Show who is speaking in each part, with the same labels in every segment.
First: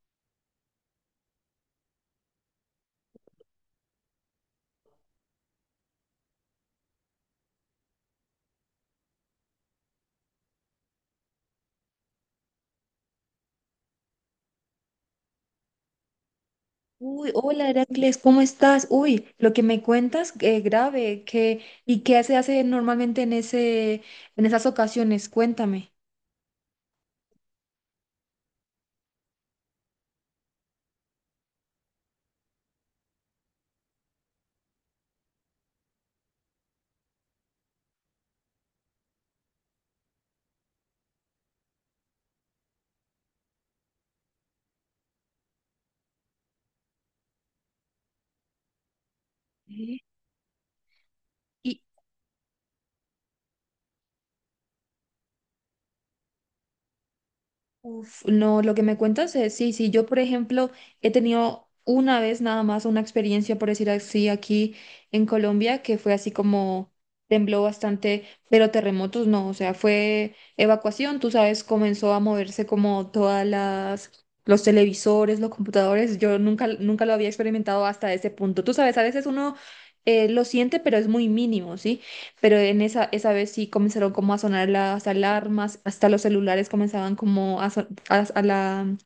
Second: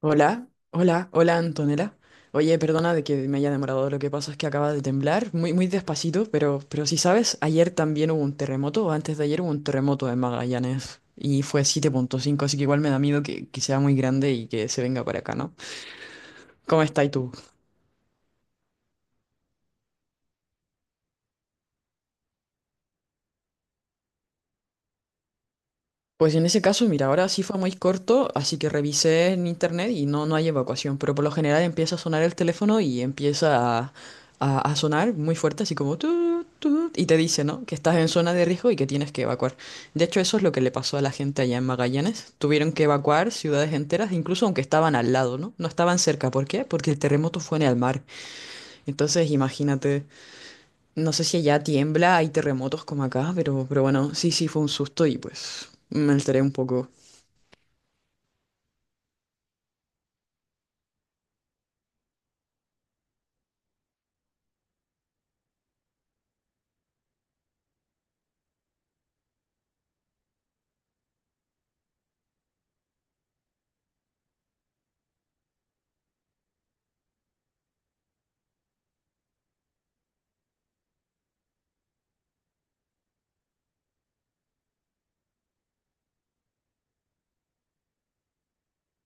Speaker 1: Hola, hola, hola Antonella. Oye, perdona de que me haya demorado, lo que pasa es que acaba de temblar, muy, muy despacito, pero si sabes, ayer también hubo un terremoto, o antes de ayer hubo un terremoto en Magallanes y fue 7,5, así que igual me da miedo que sea muy grande y que se venga para acá, ¿no? ¿Cómo estás tú?
Speaker 2: Uy, hola Heracles, ¿cómo estás? Uy, lo que me cuentas, grave, ¿y qué se hace normalmente en esas ocasiones? Cuéntame.
Speaker 1: Pues en ese caso, mira, ahora sí fue muy corto, así que revisé en internet y no hay evacuación, pero por lo general empieza a sonar el teléfono y empieza a sonar muy fuerte, así como y te dice, ¿no? Que estás en zona de riesgo y que tienes que evacuar. De hecho, eso es lo que le pasó a la gente allá en Magallanes. Tuvieron que evacuar ciudades enteras, incluso aunque estaban al lado, ¿no? No estaban cerca. ¿Por qué? Porque el terremoto fue en el mar. Entonces,
Speaker 2: ¿Eh?
Speaker 1: imagínate, no sé si allá
Speaker 2: Y,
Speaker 1: tiembla, hay terremotos como acá, pero bueno, sí, sí, fue un susto y pues me alteré un poco.
Speaker 2: Uf, no, lo que me cuentas es, sí, sí, yo por ejemplo he tenido una vez nada más una experiencia, por decir así, aquí en Colombia, que fue así como tembló bastante, pero terremotos no, o sea, fue evacuación, tú sabes, comenzó a moverse como los televisores, los computadores, yo nunca, nunca lo había experimentado hasta ese punto, tú sabes, a veces uno lo siente, pero es muy mínimo, ¿sí? Pero en esa vez sí comenzaron como a sonar las alarmas, hasta los celulares comenzaban como a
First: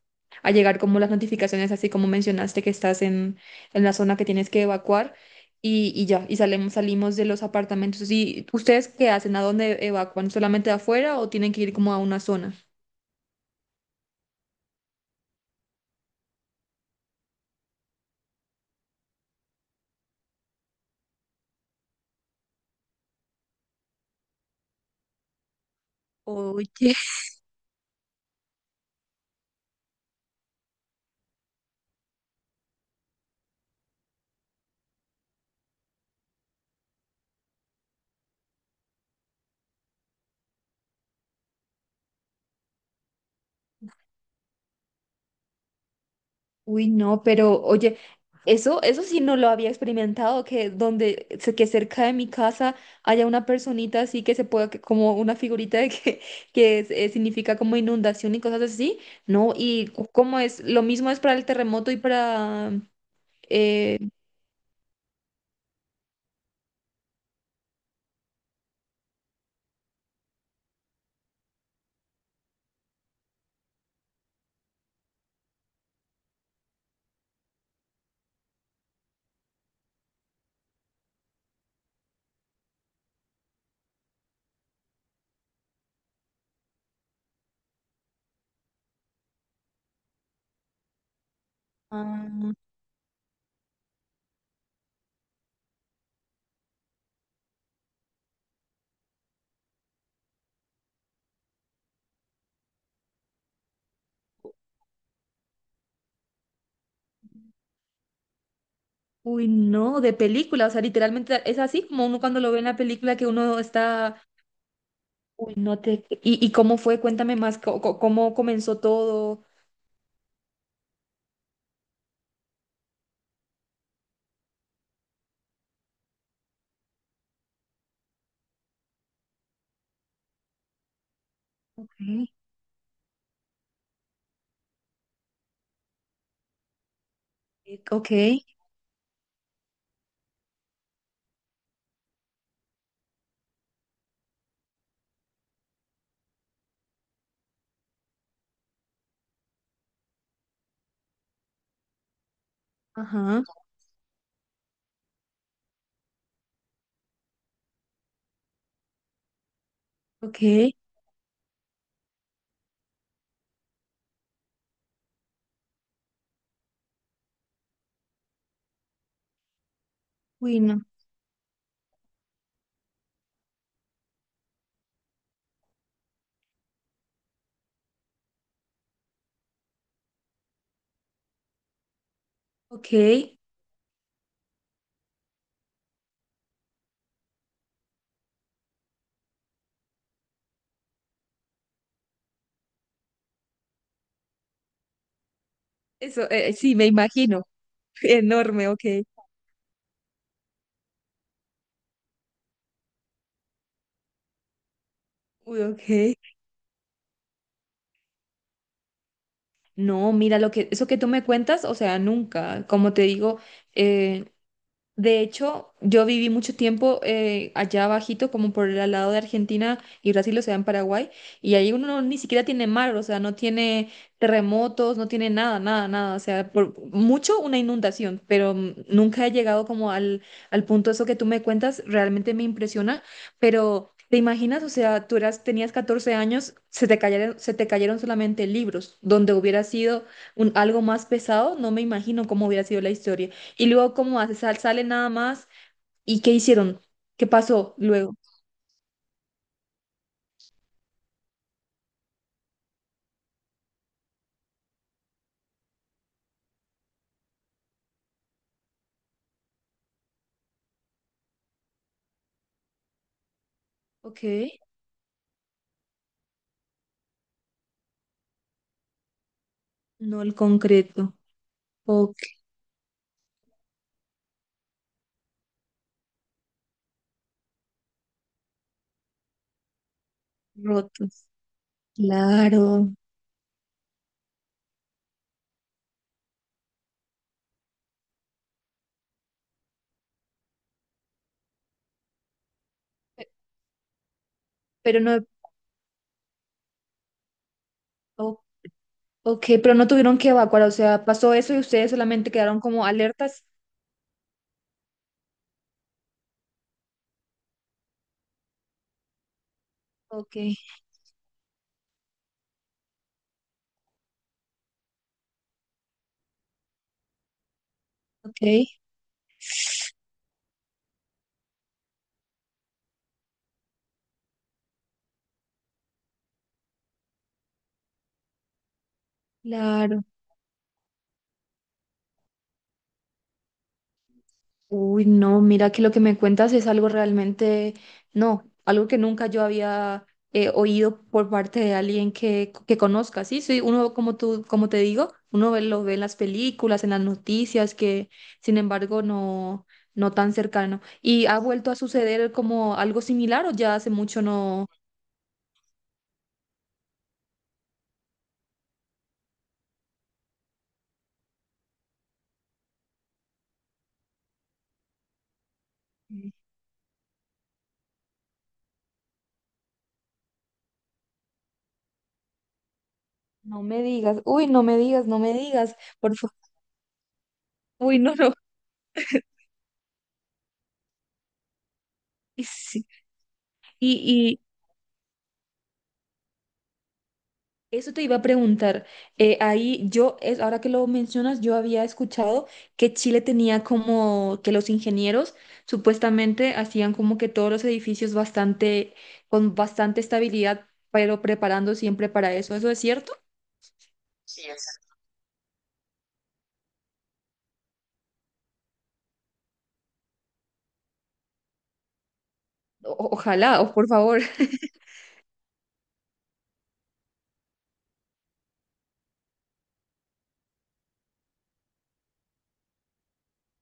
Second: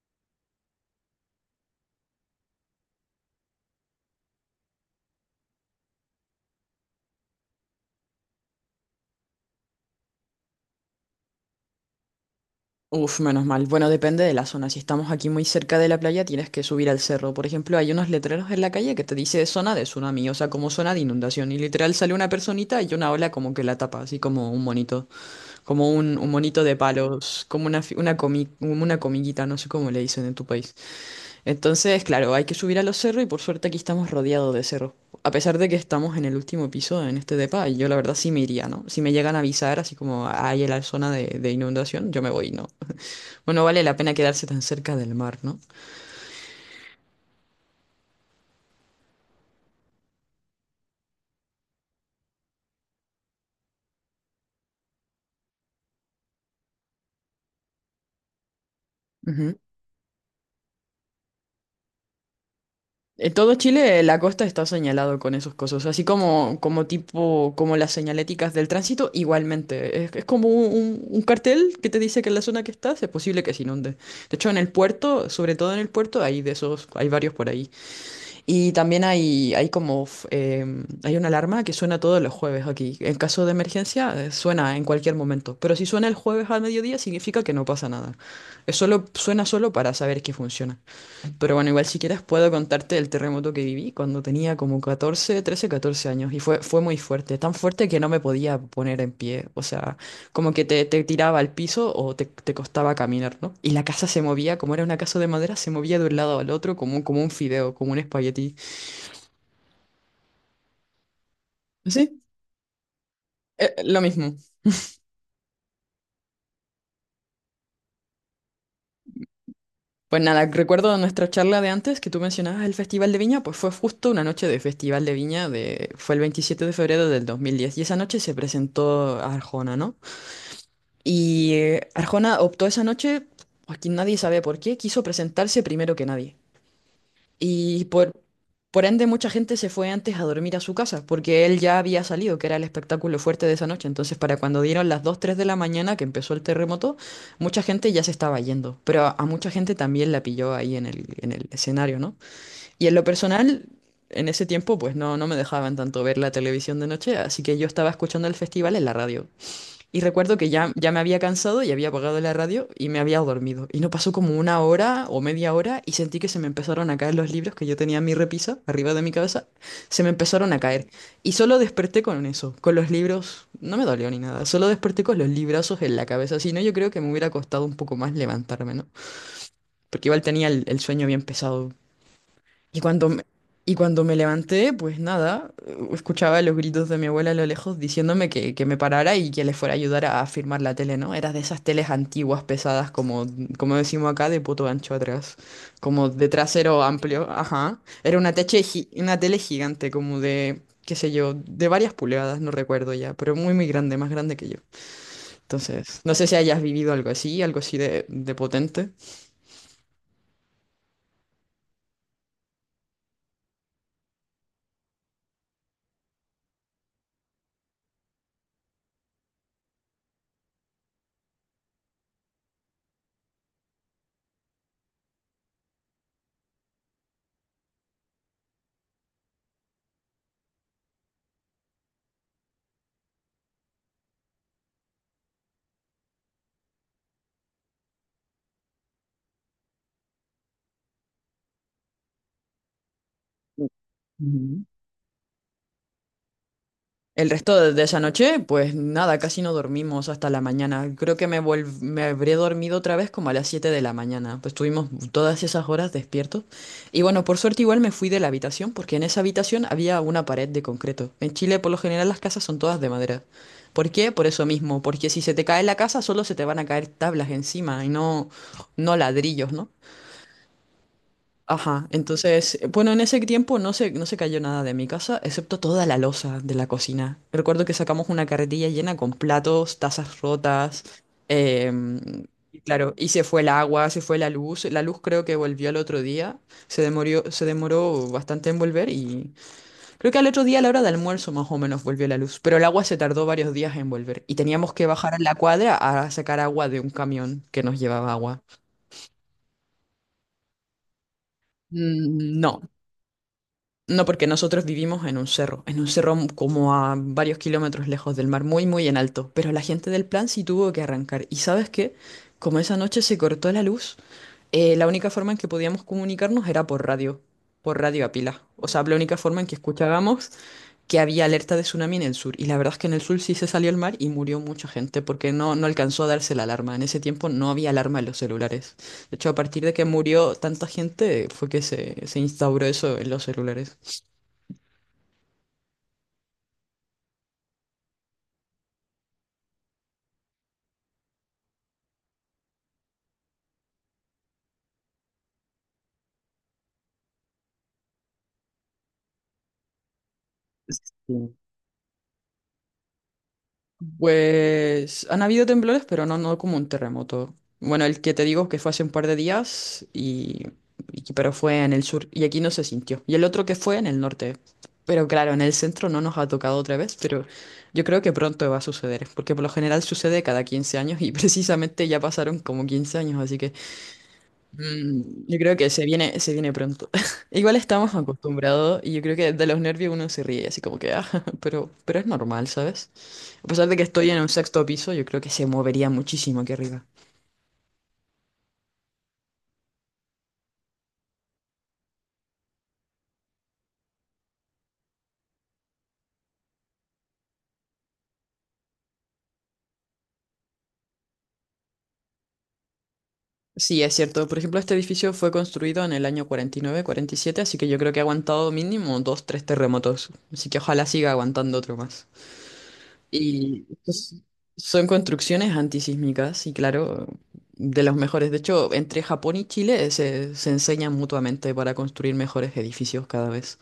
Speaker 2: a llegar como las notificaciones, así como mencionaste que estás en, la zona que tienes que evacuar y ya, y salimos de los apartamentos. ¿Y ustedes qué hacen? ¿A dónde evacúan? ¿Solamente afuera o tienen que ir como a una zona?
Speaker 1: Uf, menos mal. Bueno, depende de la zona. Si estamos aquí muy cerca de la playa, tienes que subir al cerro. Por ejemplo, hay unos letreros en la calle que te dice zona de tsunami, o sea, como zona de inundación. Y literal sale una personita y una ola como que la tapa, así como un monito, como un monito de
Speaker 2: Oye,
Speaker 1: palos, como una comiguita, no sé cómo le dicen en tu país. Entonces, claro, hay que subir a los cerros y por suerte aquí estamos rodeados de cerros. A pesar de que estamos en el último piso en este depa, y yo la verdad sí me iría, ¿no? Si me llegan a avisar, así como hay en la zona de inundación, yo me voy, ¿no? Bueno, vale la pena quedarse tan cerca del mar, ¿no?
Speaker 2: uy, no, pero oye, eso sí no lo había experimentado, que cerca de mi casa haya una personita así que se pueda, como una figurita significa como inundación y cosas así, ¿no?
Speaker 1: Ujú.
Speaker 2: Y lo mismo es para el terremoto y para.
Speaker 1: En todo
Speaker 2: eh,
Speaker 1: Chile, la costa está señalado con esos cosas, así como tipo, como las señaléticas del tránsito, igualmente. Es como un cartel que te dice que en la zona que estás es posible que se inunde. De hecho, en el puerto, sobre todo en el puerto, hay de esos, hay varios por ahí. Y también hay como f- em, hay una alarma que suena todos los jueves aquí. En caso de emergencia, suena en cualquier momento. Pero si suena el jueves al mediodía, significa que no pasa nada. Es solo, suena solo para saber que funciona. Pero bueno, igual si quieres puedo
Speaker 2: ah,
Speaker 1: contarte el terremoto que viví cuando tenía como 14, 13, 14 años. Y fue muy fuerte. Tan fuerte que no me podía poner en pie. O sea, como que te tiraba al piso o te costaba caminar, ¿no? Y la casa se movía, como era una casa de madera, se movía de un lado al otro como un fideo, como un espagueti.
Speaker 2: Uy, no, de película, o sea, literalmente es así como uno
Speaker 1: Sí,
Speaker 2: cuando lo ve en la película que uno
Speaker 1: lo
Speaker 2: está.
Speaker 1: mismo.
Speaker 2: Uy, no te, y cómo fue, cuéntame más, cómo comenzó todo.
Speaker 1: Pues nada, recuerdo nuestra charla de antes que tú mencionabas el Festival de Viña, pues fue justo una noche de Festival de Viña, fue el 27 de febrero de 2010 y esa noche se presentó Arjona, ¿no? Y
Speaker 2: Ok.
Speaker 1: Arjona optó esa noche, aquí nadie sabe por qué, quiso presentarse primero que nadie. Y
Speaker 2: Ok.
Speaker 1: por ende mucha gente se fue antes a dormir a su casa, porque él ya había salido, que era el espectáculo fuerte de esa noche. Entonces, para cuando dieron las 2 3 de la mañana que empezó el terremoto, mucha gente ya se estaba yendo, pero a mucha gente también la pilló ahí en el escenario, ¿no? Y en lo
Speaker 2: Ajá.
Speaker 1: personal, en ese tiempo, pues no me dejaban tanto ver la televisión de noche, así que yo estaba escuchando el festival en la radio. Y recuerdo que ya,
Speaker 2: Ok,
Speaker 1: ya me había cansado y había apagado la radio y me había dormido. Y no pasó como una hora o media hora y sentí que se me empezaron a caer los libros que yo tenía en mi repisa, arriba de mi cabeza, se me empezaron a
Speaker 2: uy, no.
Speaker 1: caer. Y solo desperté con eso, con los libros, no me dolió ni nada, solo desperté con los librazos en la cabeza. Si no, yo creo que me hubiera costado un poco más levantarme, ¿no? Porque igual tenía el sueño bien pesado. Y
Speaker 2: Ok,
Speaker 1: cuando me, y cuando me levanté, pues nada, escuchaba los gritos de mi abuela a lo lejos diciéndome que me parara y que le fuera a ayudar a firmar la tele, ¿no? Era de esas teles antiguas, pesadas, como decimos acá, de poto ancho atrás, como de
Speaker 2: eso, sí,
Speaker 1: trasero
Speaker 2: me
Speaker 1: amplio,
Speaker 2: imagino.
Speaker 1: ajá. Era
Speaker 2: Enorme, ok.
Speaker 1: una tele gigante, como de, qué sé yo, de varias pulgadas, no recuerdo ya, pero muy, muy grande, más grande que yo.
Speaker 2: Uy, ok.
Speaker 1: Entonces, no sé si hayas vivido algo así de potente.
Speaker 2: No, mira, eso que tú me cuentas, o sea, nunca, como te digo. Eh, De hecho, yo viví mucho tiempo allá abajito, como por el al lado de Argentina y Brasil, o sea, en Paraguay, y ahí uno ni siquiera tiene mar, o sea, no tiene terremotos, no tiene nada, nada, nada, o sea, por mucho una inundación, pero nunca he llegado como al punto eso que tú me cuentas, realmente me impresiona, pero ¿te imaginas? O sea, tenías 14 años, se te cayeron solamente libros, donde hubiera sido algo más pesado, no me imagino cómo hubiera sido la historia. Y luego, ¿cómo hace? Sal-
Speaker 1: Ujú.
Speaker 2: sale nada más. ¿Y qué hicieron? ¿Qué
Speaker 1: El resto de
Speaker 2: pasó
Speaker 1: de esa
Speaker 2: luego?
Speaker 1: noche, pues nada, casi no dormimos hasta la mañana. Creo que me habré dormido otra vez como a las 7 de la mañana. Pues estuvimos todas esas horas despiertos. Y bueno, por suerte igual me fui de la habitación porque en esa habitación había una pared de concreto. En Chile por lo general las casas son todas de madera. ¿Por qué?
Speaker 2: Ok,
Speaker 1: Por eso mismo, porque si se te cae la casa solo se te van a caer tablas encima y no ladrillos, ¿no?
Speaker 2: no el concreto.
Speaker 1: Ajá,
Speaker 2: Ok,
Speaker 1: entonces, bueno, en ese tiempo no se cayó nada de mi casa, excepto toda la loza de la cocina. Recuerdo que sacamos una carretilla llena con platos, tazas rotas,
Speaker 2: rotos.
Speaker 1: em, y
Speaker 2: Claro.
Speaker 1: claro, y se fue el agua, se fue la luz. La luz creo que volvió al otro día, se demoró bastante en volver y creo que al otro día a la hora de almuerzo más o menos volvió la luz, pero el agua se tardó
Speaker 2: Pe-
Speaker 1: varios días en volver y teníamos que
Speaker 2: Pero
Speaker 1: bajar a
Speaker 2: no,
Speaker 1: la cuadra a sacar agua de un camión que nos llevaba agua.
Speaker 2: o- ok, pero no tuvieron que evacuar, o sea, pasó eso y ustedes solamente
Speaker 1: Mm,
Speaker 2: quedaron
Speaker 1: no,
Speaker 2: como alertas.
Speaker 1: no, porque nosotros vivimos en un cerro, como a varios kilómetros lejos del mar, muy, muy en alto. Pero la gente del plan
Speaker 2: Ok,
Speaker 1: sí tuvo que arrancar. ¿Y sabes qué? Como esa noche se cortó la luz, la única forma en que podíamos comunicarnos era por radio a pila.
Speaker 2: ok,
Speaker 1: O sea, la única forma en que escuchábamos que había alerta de tsunami en el sur. Y la verdad es que en el sur sí se salió el mar y murió mucha gente porque no alcanzó a darse la alarma. En ese tiempo no había alarma en los celulares. De hecho, a partir de que
Speaker 2: claro.
Speaker 1: murió tanta gente fue que se instauró eso en los celulares.
Speaker 2: Uy, no, mira que lo que me cuentas es algo realmente, no, algo que nunca yo había oído por parte de alguien que conozca, ¿sí? Sí, uno, como tú, como te digo, uno lo ve en las películas, en las noticias, que sin embargo no tan cercano. ¿Y
Speaker 1: Sí.
Speaker 2: ha vuelto a suceder como algo similar o ya hace mucho no?
Speaker 1: Pues han habido temblores, pero no como un terremoto. Bueno, el que te digo que fue hace un par de días, pero fue en el sur y aquí no se sintió. Y el otro que fue en el norte. Pero claro, en el centro no nos ha tocado otra vez, pero yo creo que pronto va a suceder, porque por lo general sucede cada 15 años y precisamente ya pasaron como 15 años, así que
Speaker 2: No me digas, uy, no me digas, no
Speaker 1: mm,
Speaker 2: me
Speaker 1: yo creo que
Speaker 2: digas,
Speaker 1: se
Speaker 2: por
Speaker 1: viene, se
Speaker 2: favor,
Speaker 1: viene pronto. Igual estamos
Speaker 2: uy, no, no.
Speaker 1: acostumbrados y yo creo que de los nervios uno se ríe, así como que, ah, pero es normal,
Speaker 2: Sí,
Speaker 1: ¿sabes? A pesar de que estoy en un
Speaker 2: Sí,
Speaker 1: sexto piso, yo creo que se movería muchísimo aquí arriba.
Speaker 2: eso te iba a preguntar. Ahora que lo mencionas, yo había escuchado que Chile tenía como que los ingenieros supuestamente hacían como que todos los edificios con bastante estabilidad, pero preparando siempre para eso. ¿Eso es cierto?
Speaker 1: Sí, es cierto. Por ejemplo, este edificio fue construido en el año 49-47, así que yo creo que ha aguantado mínimo dos, tres terremotos. Así que ojalá siga aguantando otro más.
Speaker 2: Ojalá,
Speaker 1: Y
Speaker 2: o por
Speaker 1: pues,
Speaker 2: favor.
Speaker 1: son construcciones antisísmicas y claro, de los mejores. De hecho, entre Japón y Chile se enseñan mutuamente para construir mejores edificios cada vez.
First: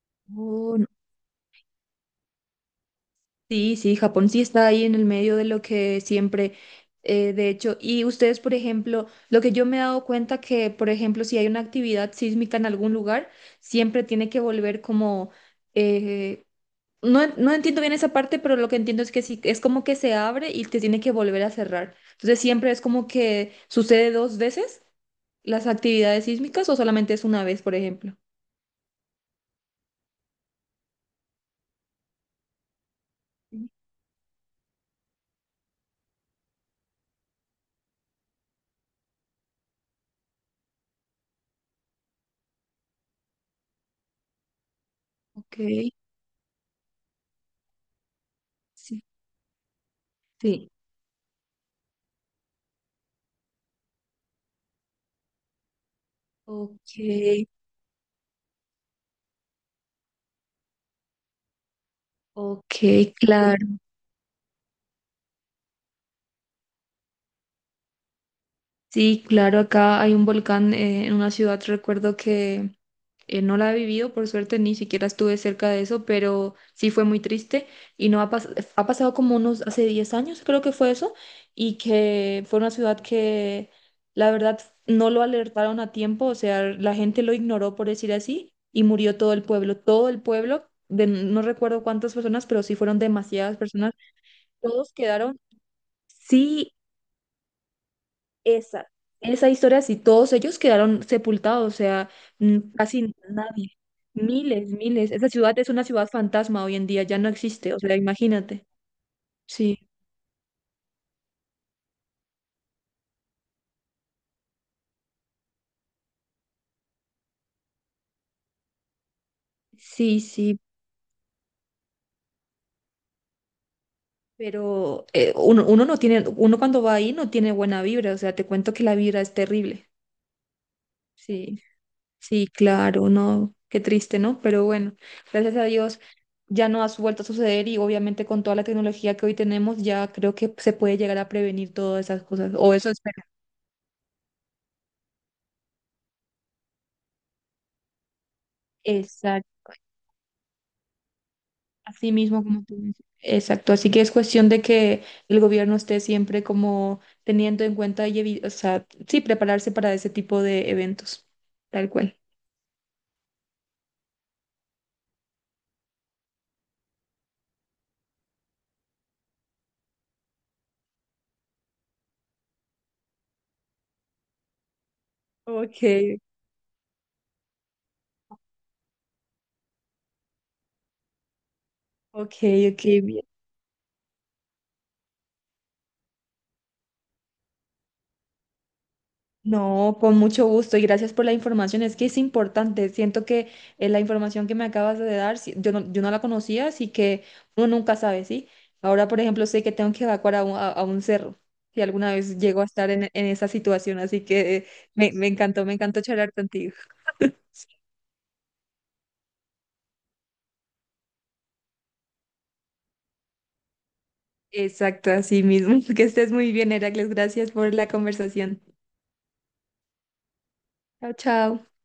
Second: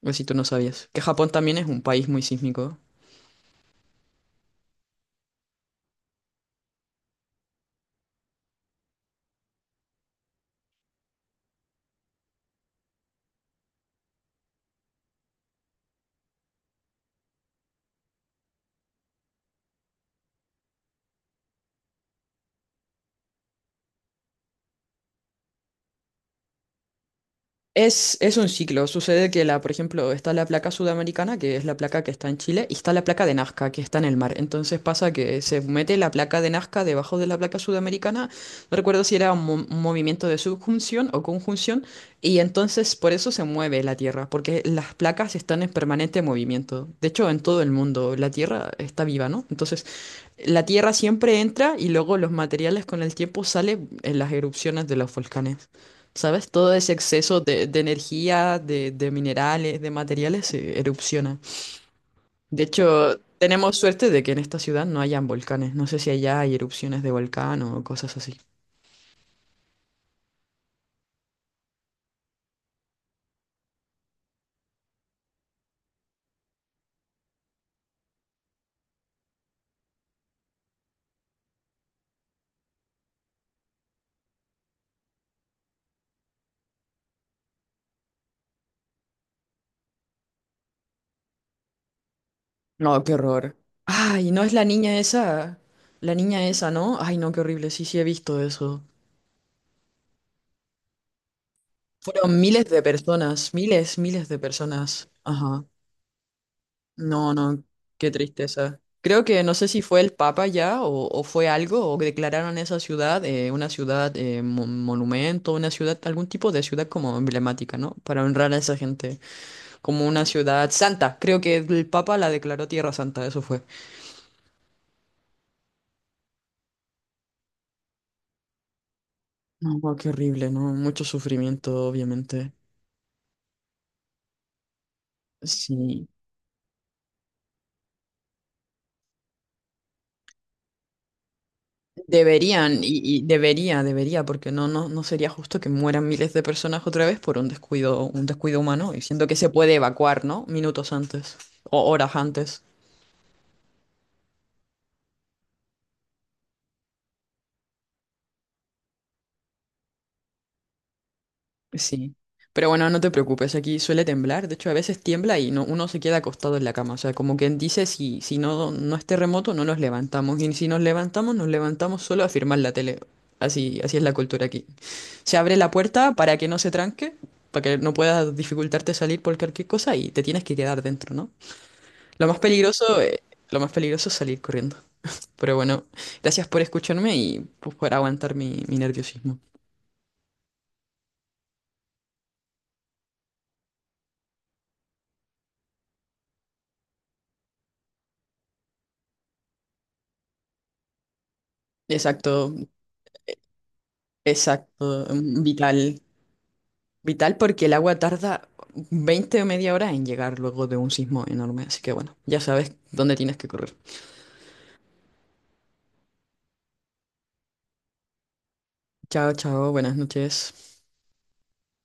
Speaker 1: Pues si tú no
Speaker 2: Oh,
Speaker 1: sabías. Que Japón también es un país muy sísmico.
Speaker 2: sí, sí, Japón sí está ahí en el medio de lo que siempre, de hecho, y ustedes, por ejemplo, lo que yo me he dado cuenta que, por ejemplo, si hay una actividad sísmica en algún lugar, siempre tiene que volver como, eh, no, no entiendo bien esa parte, pero lo que entiendo es que sí, es como que se abre y te tiene que volver a cerrar. Entonces siempre es como que sucede dos veces las actividades sísmicas o solamente es una vez, por
Speaker 1: Es,
Speaker 2: ejemplo.
Speaker 1: es un ciclo. Sucede que por ejemplo, está la placa sudamericana, que es la placa que está en Chile, y está la placa de Nazca, que está en el mar. Entonces pasa que se mete la placa de Nazca debajo de la placa sudamericana. No recuerdo si era un movimiento de subjunción o conjunción, y entonces por eso se mueve la Tierra, porque las placas
Speaker 2: Ok,
Speaker 1: están en permanente movimiento. De hecho, en todo el mundo la Tierra
Speaker 2: sí,
Speaker 1: está viva, ¿no? Entonces, la
Speaker 2: sí.
Speaker 1: Tierra siempre entra y luego los materiales con el tiempo salen en las erupciones de los volcanes. ¿Sabes? Todo ese
Speaker 2: Ok,
Speaker 1: exceso de energía, de minerales, de materiales se erupciona. De
Speaker 2: ok,
Speaker 1: hecho,
Speaker 2: claro.
Speaker 1: tenemos suerte de que en esta ciudad no hayan volcanes. No sé si allá hay erupciones de volcán o cosas así.
Speaker 2: Sí, claro, acá hay un volcán, en una ciudad, recuerdo que no la he vivido, por suerte ni siquiera estuve cerca de eso, pero sí fue muy triste y no ha, ha pasado como unos, hace 10 años creo que fue eso, y que fue una ciudad que la verdad no lo alertaron a tiempo, o sea, la gente lo ignoró por decir así y murió todo el pueblo, no recuerdo cuántas personas, pero sí fueron
Speaker 1: No, qué horror.
Speaker 2: demasiadas personas,
Speaker 1: Ay, no es la
Speaker 2: todos
Speaker 1: niña
Speaker 2: quedaron,
Speaker 1: esa. La niña esa,
Speaker 2: sí,
Speaker 1: ¿no? Ay, no, qué horrible. Sí, sí, he visto eso.
Speaker 2: esa, esa historia, si todos ellos quedaron sepultados, o sea,
Speaker 1: Fueron miles de
Speaker 2: casi
Speaker 1: personas,
Speaker 2: nadie,
Speaker 1: miles, miles de
Speaker 2: miles,
Speaker 1: personas.
Speaker 2: miles. Esa ciudad
Speaker 1: Ajá.
Speaker 2: es una ciudad fantasma hoy en día, ya no
Speaker 1: No, no,
Speaker 2: existe, o sea,
Speaker 1: qué
Speaker 2: imagínate.
Speaker 1: tristeza. Creo que no sé si
Speaker 2: Sí,
Speaker 1: fue el Papa ya o fue algo, o declararon esa ciudad una ciudad monumento, una ciudad, algún tipo de ciudad como emblemática, ¿no? Para honrar a esa gente, como
Speaker 2: sí,
Speaker 1: una
Speaker 2: sí,
Speaker 1: ciudad santa. Creo que el Papa la declaró Tierra Santa, eso fue.
Speaker 2: pero uno no tiene, uno cuando va ahí no tiene buena vibra, o sea, te cuento que la vibra es terrible.
Speaker 1: No, qué horrible, ¿no? Mucho
Speaker 2: Sí,
Speaker 1: sufrimiento,
Speaker 2: sí,
Speaker 1: obviamente.
Speaker 2: claro, no, qué triste, ¿no? Pero bueno, gracias a Dios
Speaker 1: Sí.
Speaker 2: ya no ha vuelto a suceder y obviamente con toda la tecnología que hoy tenemos ya creo que se puede llegar a prevenir todas esas cosas, o
Speaker 1: Deberían,
Speaker 2: eso es.
Speaker 1: debería, debería, porque no sería justo que mueran miles de personas otra vez por un descuido humano, y siento que se
Speaker 2: Exacto,
Speaker 1: puede evacuar, ¿no? Minutos antes o
Speaker 2: así
Speaker 1: horas
Speaker 2: mismo
Speaker 1: antes.
Speaker 2: como tú dices. Exacto, así que es cuestión de que el gobierno esté siempre como teniendo en cuenta o sea, sí, prepararse para ese tipo de eventos, tal
Speaker 1: Sí.
Speaker 2: cual.
Speaker 1: Pero bueno, no te preocupes, aquí suele temblar, de hecho a veces tiembla y no, uno se queda acostado en la cama, o sea, como quien dice, si no, es terremoto, no nos levantamos, y si nos levantamos, nos levantamos solo a firmar la tele. Así, así es la cultura aquí. Se abre la
Speaker 2: Ok,
Speaker 1: puerta para que no se tranque, para que no pueda dificultarte salir por cualquier cosa y te tienes que quedar dentro, ¿no? Lo
Speaker 2: ok,
Speaker 1: más
Speaker 2: ok,
Speaker 1: peligroso, eh,
Speaker 2: bien.
Speaker 1: lo más peligroso es salir corriendo. Pero bueno, gracias por escucharme y pues, por aguantar mi nerviosismo.
Speaker 2: No, con mucho gusto y gracias por la información. Es que es importante. Siento que la información que me acabas de dar, sí, yo no la conocía, así que uno nunca sabe, ¿sí? Ahora, por ejemplo, sé que tengo que evacuar a un cerro, si alguna vez
Speaker 1: Exacto,
Speaker 2: llego a estar en, esa situación, así que
Speaker 1: exacto,
Speaker 2: me encantó, me
Speaker 1: vital.
Speaker 2: encantó charlar contigo.
Speaker 1: Vital porque el agua tarda 20 o media hora en llegar luego de un sismo enorme. Así que bueno, ya sabes dónde tienes que correr.
Speaker 2: Exacto, así mismo. Que estés muy bien, Heracles. Gracias por la conversación.
Speaker 1: Chao, chao, buenas noches.
Speaker 2: Chao, chao.